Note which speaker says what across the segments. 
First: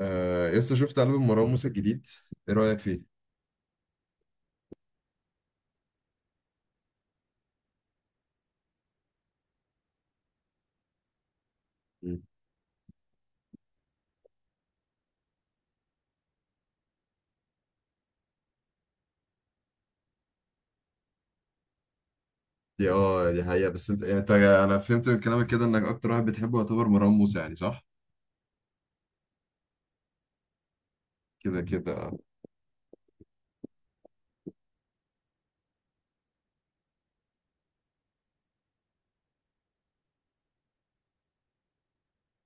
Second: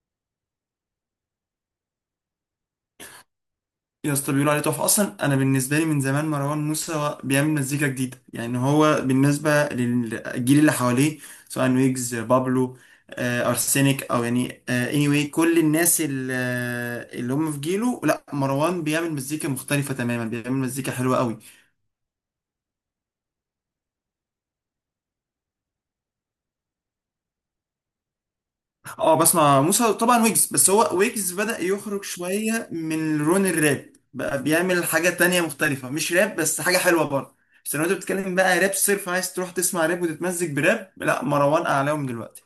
Speaker 1: آه يسطا، شفت ألبوم مروان موسى الجديد؟ ايه رأيك فيه؟
Speaker 2: يا اسطى بيقولوا عليه تحفة. أصلا أنا بالنسبة لي من زمان مروان موسى بيعمل مزيكا جديدة، يعني هو بالنسبة للجيل اللي حواليه، سواء ويجز،
Speaker 1: مم.
Speaker 2: بابلو، أرسنك، أو يعني anyway كل الناس اللي هم في جيله. لا، مروان بيعمل مزيكا مختلفة تماما، بيعمل مزيكا حلوة قوي.
Speaker 1: دي حقيقة. بس انت يعني انا فهمت من كلامك كده انك اكتر واحد بتحبه يعتبر مروان موسى، يعني صح؟
Speaker 2: اه، بسمع موسى طبعا، ويجز، بس هو ويجز
Speaker 1: كده
Speaker 2: بدأ يخرج
Speaker 1: كده.
Speaker 2: شوية من لون الراب، بقى بيعمل حاجة تانية مختلفة، مش راب بس حاجة حلوة برضه. بس لو انت بتتكلم بقى راب صرف، عايز تروح تسمع راب وتتمزج براب، لا مروان أعلاهم دلوقتي.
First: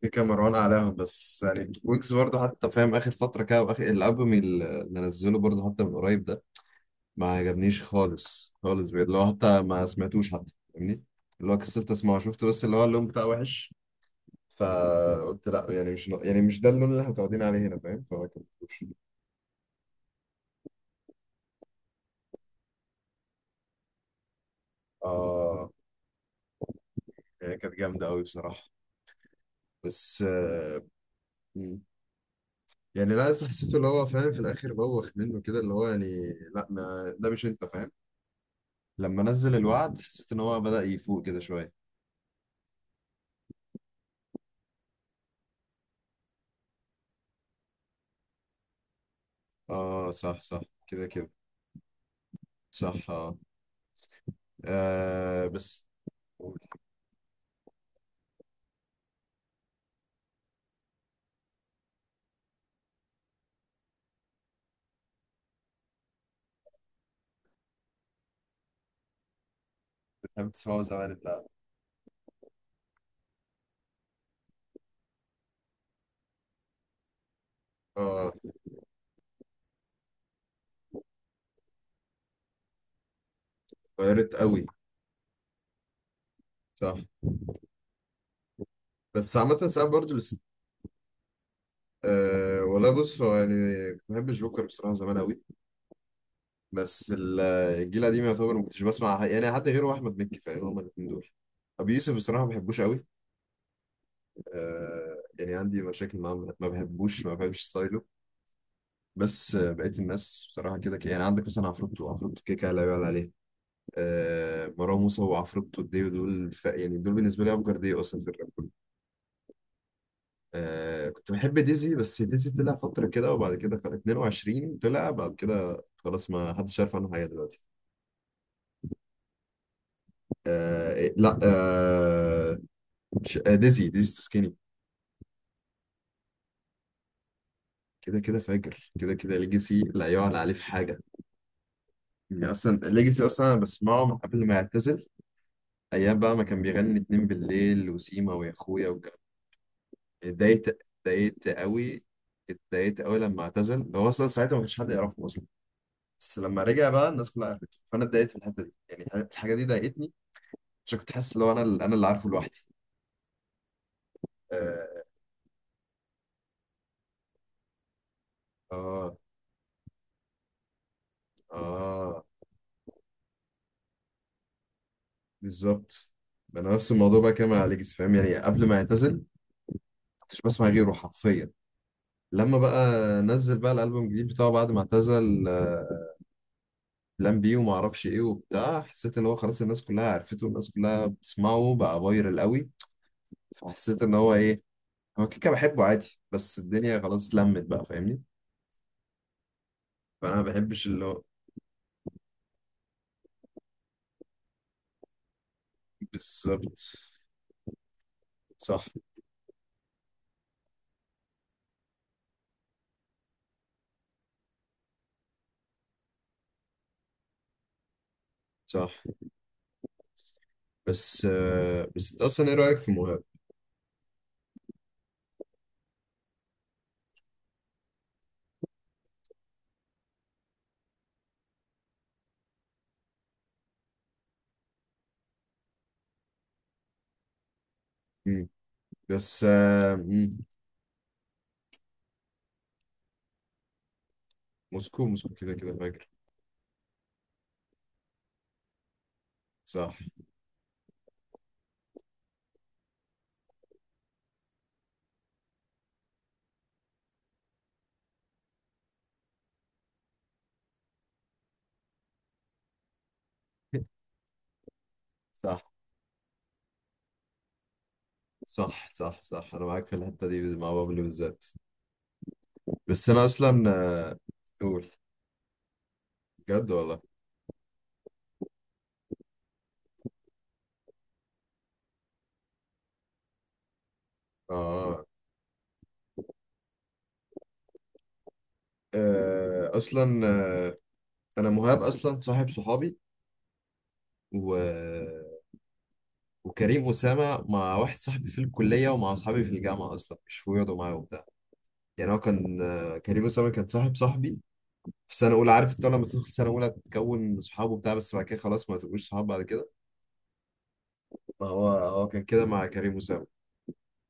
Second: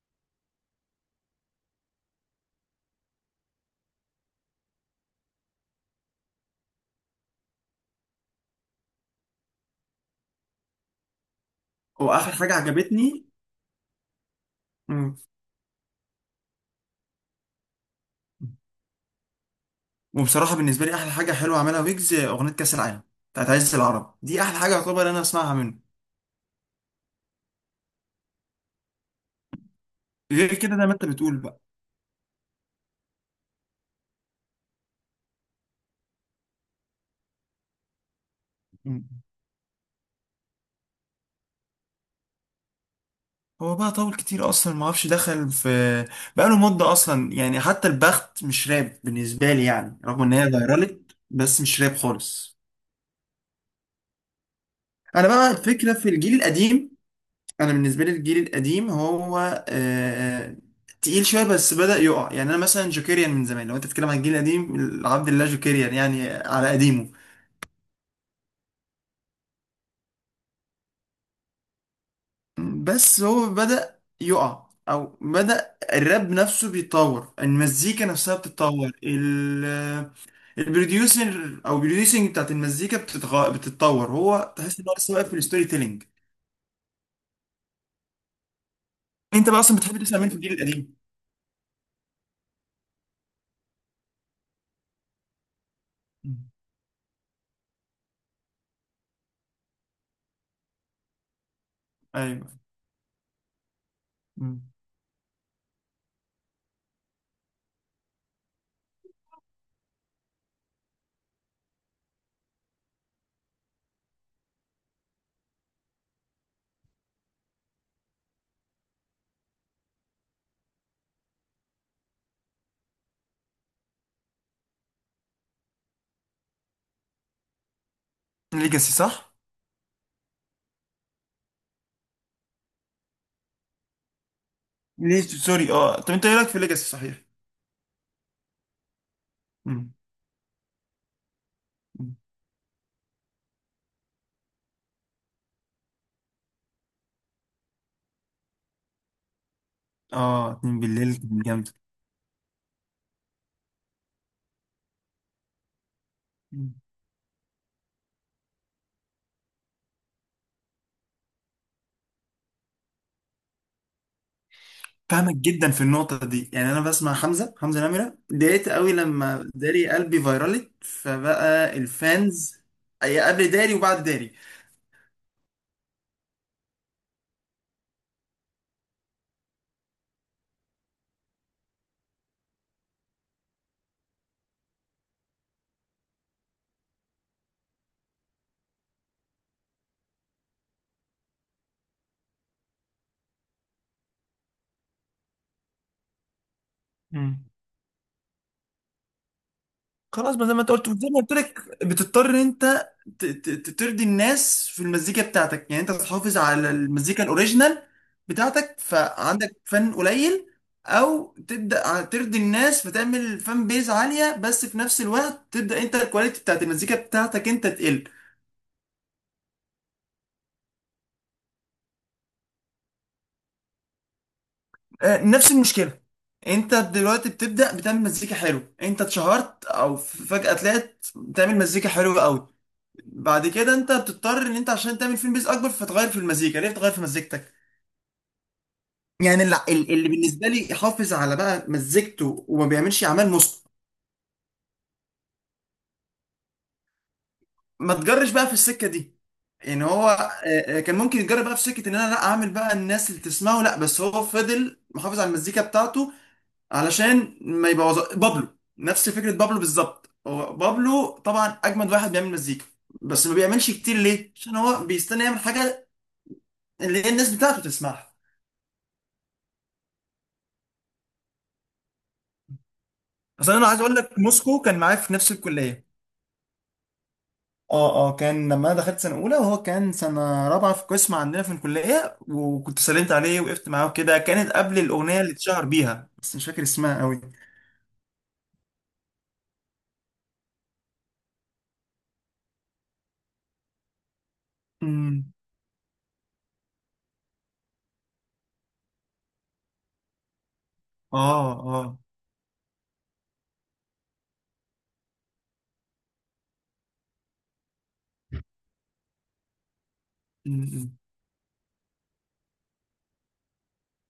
Speaker 1: في كام مروان اعلاهم، بس يعني ويجز برضه حتى، فاهم؟ اخر فترة كده، واخر الالبوم اللي نزله برضه حتى من قريب ده، ما عجبنيش خالص خالص بجد. اللي هو حتى ما سمعتوش، حتى، فاهمني؟ اللي هو كسلت
Speaker 2: هو
Speaker 1: اسمعه،
Speaker 2: آخر
Speaker 1: شفت؟
Speaker 2: حاجة
Speaker 1: بس اللي هو اللون بتاعه
Speaker 2: عجبتني.
Speaker 1: وحش.
Speaker 2: مم.
Speaker 1: فقلت لا، يعني مش ده اللون اللي احنا متعودين عليه هنا، فاهم؟ فما كملتوش.
Speaker 2: وبصراحة بالنسبة لي أحلى حاجة حلوة عملها ويجز أغنية كأس العالم بتاعت عزيز العرب، دي أحلى حاجة يعتبر أنا أسمعها
Speaker 1: آه،
Speaker 2: منه.
Speaker 1: هي كانت جامدة أوي بصراحة. بس
Speaker 2: غير كده
Speaker 1: آه،
Speaker 2: زي ما أنت بتقول بقى.
Speaker 1: مم. يعني لا، لسه حسيته اللي هو، فاهم، في الآخر بوخ منه كده، اللي هو يعني لا ما ده، مش أنت فاهم.
Speaker 2: مم.
Speaker 1: لما نزل الوعد حسيت إن هو بدأ يفوق كده شوية.
Speaker 2: هو بقى طول كتير اصلا، ما اعرفش دخل في، بقى له مده اصلا، يعني حتى البخت مش راب بالنسبه لي، يعني
Speaker 1: آه
Speaker 2: رغم ان
Speaker 1: صح
Speaker 2: هي
Speaker 1: صح. كده
Speaker 2: فيرالت
Speaker 1: كده.
Speaker 2: بس مش راب خالص.
Speaker 1: صح.
Speaker 2: انا
Speaker 1: آه
Speaker 2: بقى
Speaker 1: بس.
Speaker 2: الفكره في الجيل القديم، انا بالنسبه لي الجيل القديم هو تقيل شويه بس بدا يقع. يعني انا مثلا جوكيريان من زمان، لو انت بتتكلم عن الجيل القديم، عبد الله جوكيريان يعني على قديمه.
Speaker 1: بتحب تسمعه زمان أنت؟
Speaker 2: بس هو بدأ يقع، او بدأ الراب نفسه بيتطور، المزيكا
Speaker 1: آه،
Speaker 2: نفسها بتتطور، البروديوسر او البروديوسنج بتاعت المزيكا بتتطور،
Speaker 1: غيرت
Speaker 2: هو
Speaker 1: أوي.
Speaker 2: تحس ان هو لسه واقف في الستوري تيلينج.
Speaker 1: صح. بس
Speaker 2: انت بقى
Speaker 1: عامة
Speaker 2: اصلا
Speaker 1: ساعات
Speaker 2: بتحب
Speaker 1: برضه
Speaker 2: تسمع مين في الجيل القديم؟
Speaker 1: آه والله، بص هو يعني، كنت بحب الجوكر بصراحة زمان أوي.
Speaker 2: مم.
Speaker 1: بس الجيل القديم يعتبر ما كنتش بسمع يعني حد غيره، احمد مكي، فاهم؟ هما الاثنين دول. ابي يوسف بصراحه ما
Speaker 2: ايوه.
Speaker 1: بحبوش قوي. آه، يعني عندي مشاكل معاه، ما بحبش ستايله. بس بقيت الناس بصراحه كده، يعني عندك مثلا عفروتو، عفروتو كده كده لا يعلى عليه. آه، مروان موسى وعفروتو ديو دول، يعني دول بالنسبه لي افجر ديو اصلا في الراب كله. آه، كنت بحب ديزي، بس ديزي طلع فتره كده، وبعد كده كان 22، طلع بعد كده، خلاص ما حدش عارف عنه حاجه دلوقتي.
Speaker 2: ليجاسي صح؟
Speaker 1: لا، مش، ديزي تو سكيني.
Speaker 2: ليه سوري اه، طب انت ايه رايك في ليجاسي صحيح؟
Speaker 1: كده كده فاجر، كده كده ليجاسي
Speaker 2: مم.
Speaker 1: لا يعلى عليه في حاجه.
Speaker 2: مم.
Speaker 1: يعني اصلا ليجاسي، اصلا انا بسمعه من قبل ما يعتزل. ايام بقى ما كان بيغني اتنين بالليل، وسيما، ويا اخويا،
Speaker 2: اه،
Speaker 1: اتضايقت
Speaker 2: اتنين بالليل كان
Speaker 1: اتضايقت
Speaker 2: جامد.
Speaker 1: قوي اتضايقت قوي لما اعتزل. هو اصلا ساعتها ما كانش حد يعرفه اصلا. بس لما رجع بقى الناس كلها عرفته، فانا اتضايقت في الحته دي، يعني الحاجه دي ضايقتني. عشان كنت حاسس ان هو انا اللي عارفه لوحدي. اه
Speaker 2: فاهمك جدا في النقطة دي، يعني أنا بسمع حمزة، حمزة نمرة، اتضايقت قوي
Speaker 1: اه،
Speaker 2: لما داري قلبي فيرالت، فبقى
Speaker 1: آه.
Speaker 2: الفانز أي قبل داري وبعد داري.
Speaker 1: بالظبط. انا نفس الموضوع بقى كده مع ليجاسي، فاهم؟ يعني قبل ما يعتزل كنتش بسمع غيره حرفيا. لما بقى نزل بقى الالبوم الجديد بتاعه بعد ما اعتزل، بلان بي وما اعرفش ايه وبتاع، حسيت ان هو خلاص الناس كلها عرفته والناس كلها بتسمعه بقى فايرال قوي. فحسيت ان هو ايه، هو كيكه بحبه عادي بس الدنيا خلاص
Speaker 2: مم.
Speaker 1: لمت بقى، فاهمني؟ فانا
Speaker 2: خلاص،
Speaker 1: ما
Speaker 2: ما زي ما انت
Speaker 1: بحبش
Speaker 2: قلت،
Speaker 1: اللي
Speaker 2: زي ما
Speaker 1: هو،
Speaker 2: قلت لك، بتضطر ان انت ترضي الناس في المزيكا بتاعتك، يعني انت تحافظ على
Speaker 1: بالظبط.
Speaker 2: المزيكا الاوريجينال بتاعتك
Speaker 1: صح
Speaker 2: فعندك فن قليل، او تبدا ترضي الناس فتعمل فان بيز عاليه بس في نفس الوقت تبدا انت الكواليتي بتاعت المزيكا بتاعتك انت تقل.
Speaker 1: صح. بس انت اصلا ايه رايك في مهاب؟
Speaker 2: نفس المشكله. انت دلوقتي بتبدا بتعمل مزيكا حلو، انت اتشهرت او فجاه طلعت بتعمل مزيكا حلوه قوي، بعد كده انت بتضطر ان انت عشان تعمل فيلم بيز اكبر فتغير في المزيكا، ليه بتغير في مزيكتك؟
Speaker 1: مم.
Speaker 2: يعني
Speaker 1: بس آه،
Speaker 2: اللي
Speaker 1: مم.
Speaker 2: بالنسبه لي يحافظ على بقى مزيكته وما بيعملش اعمال نص،
Speaker 1: موسكو موسكو كده كده فاجر.
Speaker 2: ما تجرش بقى في السكه دي. يعني
Speaker 1: صح.
Speaker 2: هو كان ممكن يتجرب بقى في سكه ان انا لا اعمل بقى الناس اللي تسمعه، لا بس هو فضل محافظ على المزيكا بتاعته، علشان ما يبوظ بابلو. نفس فكرة بابلو بالظبط، هو بابلو طبعا أجمد واحد بيعمل مزيكا، بس ما بيعملش كتير. ليه؟ عشان هو بيستنى يعمل
Speaker 1: صح
Speaker 2: حاجة اللي هي الناس بتاعته تسمعها.
Speaker 1: صح صح صح. انا معاك في الحته دي مع بابلو بالذات. بس انا
Speaker 2: أصل أنا
Speaker 1: اصلا،
Speaker 2: عايز أقول
Speaker 1: آه،
Speaker 2: لك موسكو كان
Speaker 1: قول.
Speaker 2: معايا في نفس الكلية.
Speaker 1: بجد والله.
Speaker 2: اه اه، كان لما انا دخلت سنه اولى وهو كان سنه رابعه في قسم عندنا في الكليه، وكنت سلمت عليه وقفت معاه كده، كانت قبل
Speaker 1: اه،
Speaker 2: الاغنيه اللي اتشهر بيها بس مش فاكر اسمها قوي.
Speaker 1: اصلا، آه، انا مهاب اصلا صاحب صحابي، و...
Speaker 2: امم.
Speaker 1: وكريم اسامه مع واحد صاحبي في الكليه ومع اصحابي في الجامعه، اصلا مش بيقعدوا معايا وبتاع.
Speaker 2: اه اه.
Speaker 1: يعني هو كان، كريم اسامه كان صاحب صاحبي في سنه اولى. عارف انت لما تدخل سنه اولى تكون صحابه بتاع بس بعد كده خلاص ما تبقوش صحاب بعد كده.
Speaker 2: مم.
Speaker 1: فهو هو هو كان كده مع كريم اسامه.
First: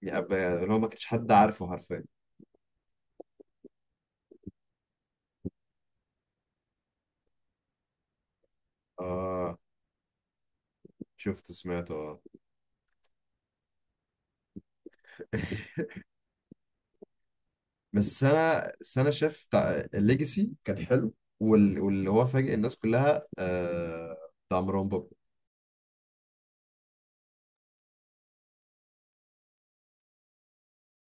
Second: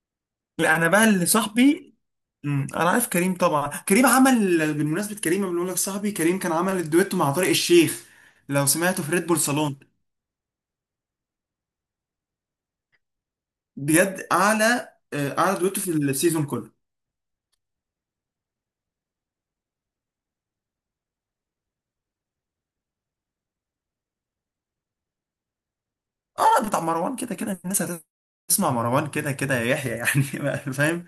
Speaker 1: يعني يعني اللي
Speaker 2: لا
Speaker 1: هو ما
Speaker 2: انا بقى
Speaker 1: كانش
Speaker 2: اللي
Speaker 1: حد عارفه
Speaker 2: صاحبي.
Speaker 1: حرفيا.
Speaker 2: امم، انا عارف كريم طبعا. كريم عمل بالمناسبه، كريم لما بنقول لك صاحبي كريم كان عمل الدويتو مع طارق الشيخ، لو سمعته في ريد بول
Speaker 1: اه
Speaker 2: صالون.
Speaker 1: شفت سمعته اه.
Speaker 2: بجد اعلى اعلى دويتو في السيزون كله.
Speaker 1: بس انا شفت الليجاسي كان حلو. واللي هو فاجئ الناس كلها، بتاع مروان بابلو.
Speaker 2: اه، بتاع مروان كده كده الناس هتسمع مروان كده كده يا يحيى يعني. فاهم.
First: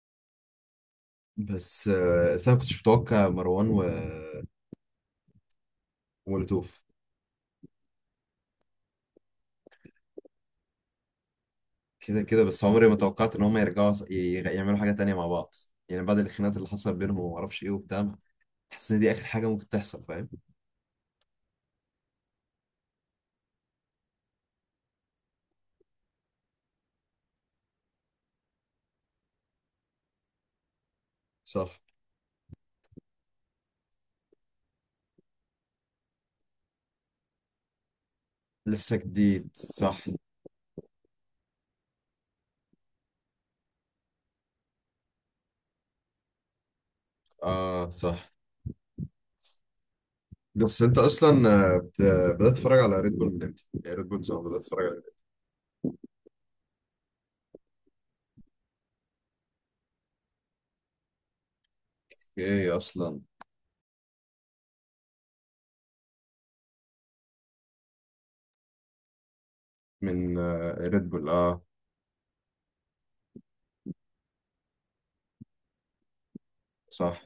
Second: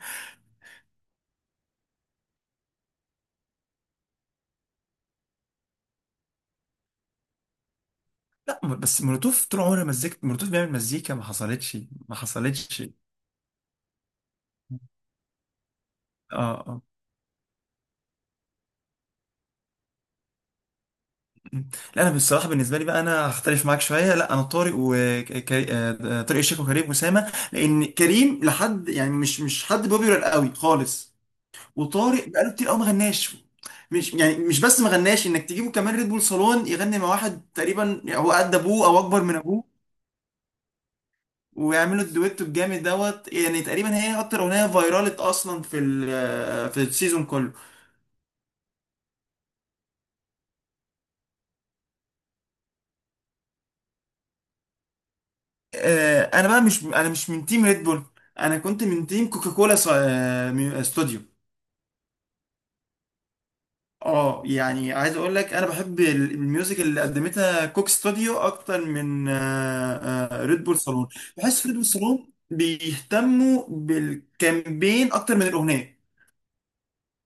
Speaker 1: بس انا ما كنتش متوقع مروان، ومولوتوف.
Speaker 2: لا بس مولوتوف طول عمرها مزيكا، مولوتوف بيعمل مزيكا ما حصلتش، ما
Speaker 1: كده كده، بس
Speaker 2: حصلتش
Speaker 1: عمري
Speaker 2: اه.
Speaker 1: ما توقعت ان هم يرجعوا يعملوا حاجه تانية مع بعض. يعني بعد الخناقات اللي
Speaker 2: آه.
Speaker 1: حصلت بينهم وما اعرفش ايه وبتاع. حاسس ان دي اخر حاجه ممكن تحصل، فاهم؟
Speaker 2: مم. لا انا بصراحه بالنسبه لي بقى انا هختلف معاك شويه، لا انا طارق، وطارق الشيخ وكريم اسامه، لان كريم لحد يعني مش، مش حد بوبيولار قوي خالص،
Speaker 1: صح.
Speaker 2: وطارق بقاله كتير قوي ما غناش. مش يعني مش بس ما غناش، انك تجيبه كمان ريد بول صالون يغني مع واحد تقريبا يعني هو قد ابوه
Speaker 1: لسه
Speaker 2: او اكبر من
Speaker 1: جديد،
Speaker 2: ابوه،
Speaker 1: صح.
Speaker 2: ويعملوا الدويتو الجامد دوت، يعني تقريبا هي اكتر اغنيه فايرالت اصلا في في السيزون كله.
Speaker 1: اه، صح. بس انت اصلا، آه، بت- بدات تتفرج على ريد بول من امتى؟ يعني ريد بول، صح، بدات تتفرج؟
Speaker 2: انا بقى مش، انا مش من تيم ريد بول، انا كنت من تيم كوكاكولا استوديو.
Speaker 1: ايه اصلا
Speaker 2: اه يعني عايز اقول لك انا بحب الميوزك اللي قدمتها كوك ستوديو اكتر من
Speaker 1: من
Speaker 2: ريد بول صالون.
Speaker 1: ريد بول؟ اه،
Speaker 2: بحس ريد بول صالون بيهتموا بالكامبين اكتر من الاغنيه،
Speaker 1: صح.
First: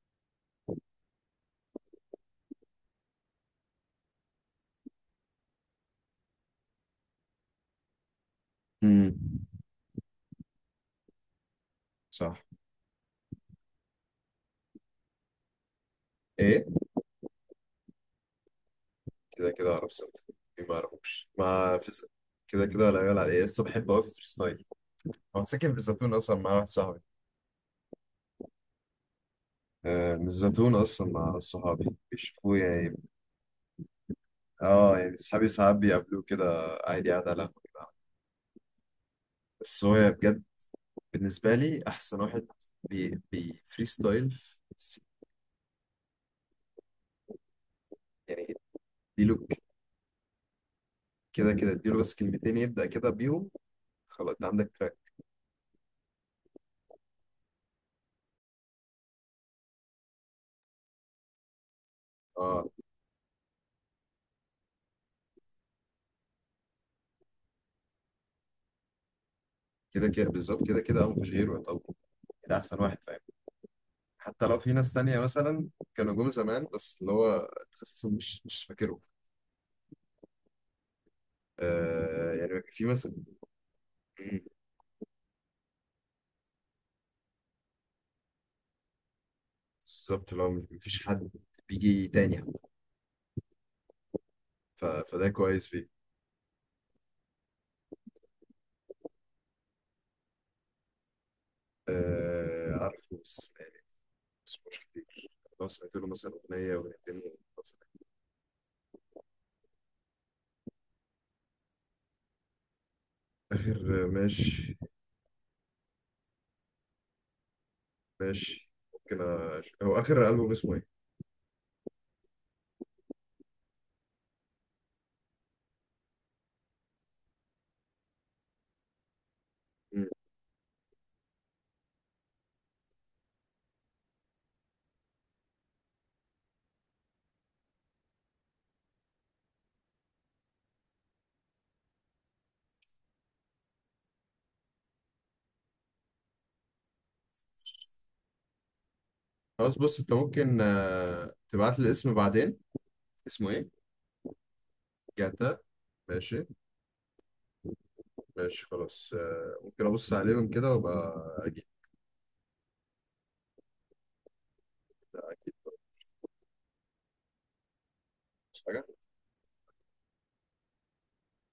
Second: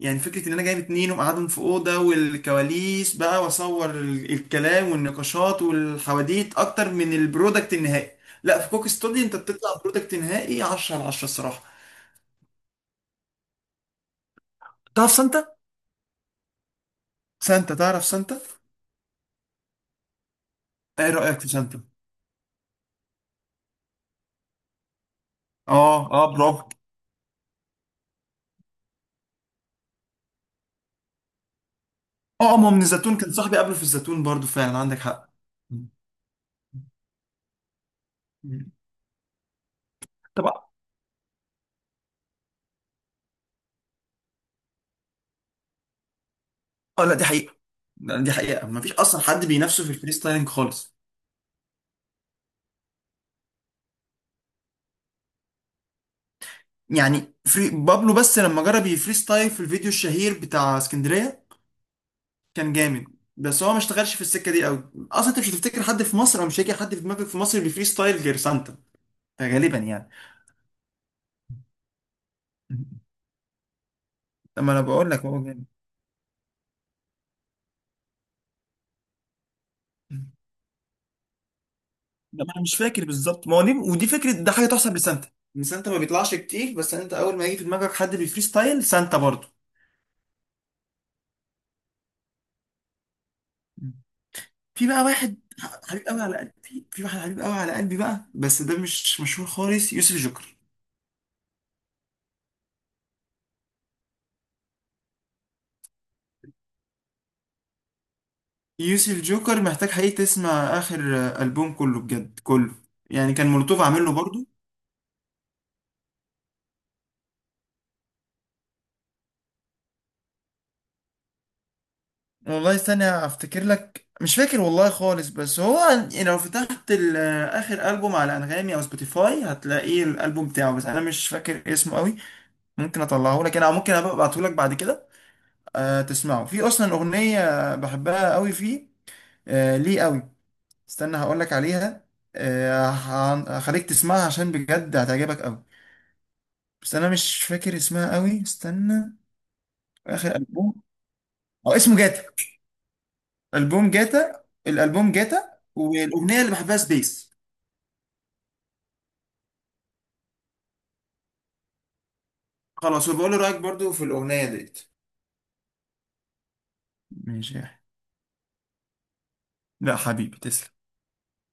Speaker 2: يعني فكره ان انا جايب اتنين ومقعدهم في اوضه والكواليس بقى واصور الكلام والنقاشات والحواديت اكتر من البرودكت النهائي. لا في كوك
Speaker 1: امم.
Speaker 2: ستوديو انت بتطلع برودكت نهائي 10 على 10 الصراحه.
Speaker 1: صح.
Speaker 2: تعرف سانتا؟
Speaker 1: ايه؟
Speaker 2: سانتا، تعرف سانتا؟
Speaker 1: كده كده اعرف سنت. إيه، ما
Speaker 2: ايه
Speaker 1: اعرفوش
Speaker 2: رايك في
Speaker 1: ما
Speaker 2: سانتا؟
Speaker 1: في كده كده، ولا يقول على ايه، لسه بحب اوي في فريستايل. هو ساكن في
Speaker 2: اه
Speaker 1: الزيتون
Speaker 2: اه،
Speaker 1: اصلا مع
Speaker 2: برافو.
Speaker 1: واحد صاحبي. آه، من الزيتون اصلا مع صحابي.
Speaker 2: اه اه،
Speaker 1: بيشوفوه
Speaker 2: ما من
Speaker 1: يعني.
Speaker 2: الزيتون كان صاحبي قبله في الزيتون برضو، فعلا
Speaker 1: اه،
Speaker 2: عندك
Speaker 1: يعني
Speaker 2: حق.
Speaker 1: صحابي ساعات بيقابلوه كده، عادي قاعد على القهوة كده.
Speaker 2: مم.
Speaker 1: بس هو بجد
Speaker 2: طبعا.
Speaker 1: بالنسبة لي أحسن واحد بي فريستايل في
Speaker 2: اه لا دي حقيقة. لا، دي
Speaker 1: يعني
Speaker 2: حقيقة، ما فيش اصلا
Speaker 1: اديله
Speaker 2: حد بينافسه في الفري ستايلنج خالص.
Speaker 1: كده كده، اديله بس كلمتين يبدأ كده بيهم، خلاص ده عندك.
Speaker 2: يعني فري بابلو بس لما جرب يفري ستايل في الفيديو الشهير بتاع اسكندرية
Speaker 1: تراك.
Speaker 2: كان جامد، بس هو ما اشتغلش في السكة دي قوي اصلا، انت مش هتفتكر حد في مصر، او مش هيجي حد في دماغك في مصر بيفري ستايل غير سانتا، غالبا
Speaker 1: كده
Speaker 2: يعني.
Speaker 1: كده، بالظبط، كده كده، اه مفيش غيره يعني. طب، ده احسن
Speaker 2: مم.
Speaker 1: واحد، فاهم؟ حتى لو
Speaker 2: طب ما
Speaker 1: في
Speaker 2: انا
Speaker 1: ناس
Speaker 2: بقول
Speaker 1: تانية
Speaker 2: لك هو جامد.
Speaker 1: مثلا كانوا جم زمان، بس اللي هو تخصصهم مش فاكره.
Speaker 2: ده ما
Speaker 1: يعني
Speaker 2: انا مش
Speaker 1: في
Speaker 2: فاكر
Speaker 1: مثلا.
Speaker 2: بالظبط، ما هو دي ودي فكره،
Speaker 1: مم،
Speaker 2: ده حاجه تحسب لسانتا، ان سانتا ما بيطلعش كتير بس انت اول ما يجي في دماغك حد بيفري ستايل سانتا برضه.
Speaker 1: بالظبط، اللي هو مفيش حد بيجي تاني حتى. ف...
Speaker 2: في بقى
Speaker 1: فده
Speaker 2: واحد
Speaker 1: كويس فيه.
Speaker 2: حبيب قوي على قلبي، في واحد حبيب قوي على قلبي بقى بس ده مش مشهور خالص، يوسف جوكر.
Speaker 1: آه، عارفه بس يعني، بس مش كتير. لو سمعت له مثلا أغنية، أغنيتين، خلاص.
Speaker 2: يوسف جوكر محتاج حقيقي تسمع اخر البوم كله، بجد كله، يعني كان
Speaker 1: آخر،
Speaker 2: مولوتوف عامل له برضه.
Speaker 1: ماشي. ماشي، ممكن. هو آخر ألبوم اسمه إيه؟
Speaker 2: والله استنى افتكر لك، مش فاكر والله خالص، بس هو لو فتحت اخر البوم على انغامي او سبوتيفاي هتلاقيه
Speaker 1: مم.
Speaker 2: الالبوم بتاعه، بس انا مش فاكر اسمه قوي. ممكن اطلعه لك انا او ممكن ابعته لك بعد كده. أه تسمعه، في اصلا اغنيه بحبها قوي فيه، أه ليه قوي، استنى هقول لك عليها، أه هخليك تسمعها عشان بجد هتعجبك قوي، بس انا مش فاكر اسمها قوي، استنى.
Speaker 1: خلاص، بص أنت
Speaker 2: اخر
Speaker 1: ممكن
Speaker 2: البوم، او
Speaker 1: تبعت لي
Speaker 2: اسمه
Speaker 1: الاسم
Speaker 2: جاتا.
Speaker 1: بعدين. اسمه إيه؟
Speaker 2: البوم جاتا، الالبوم جاتا،
Speaker 1: جاتا.
Speaker 2: والاغنيه
Speaker 1: ماشي.
Speaker 2: اللي بحبها سبيس.
Speaker 1: ماشي، خلاص، ممكن ابص عليهم كده وابقى اجيب.
Speaker 2: خلاص وبقول لي رايك برضو في الاغنيه ديت.
Speaker 1: اكيد.
Speaker 2: ماشي يا أحمد. لا حبيبي تسلم.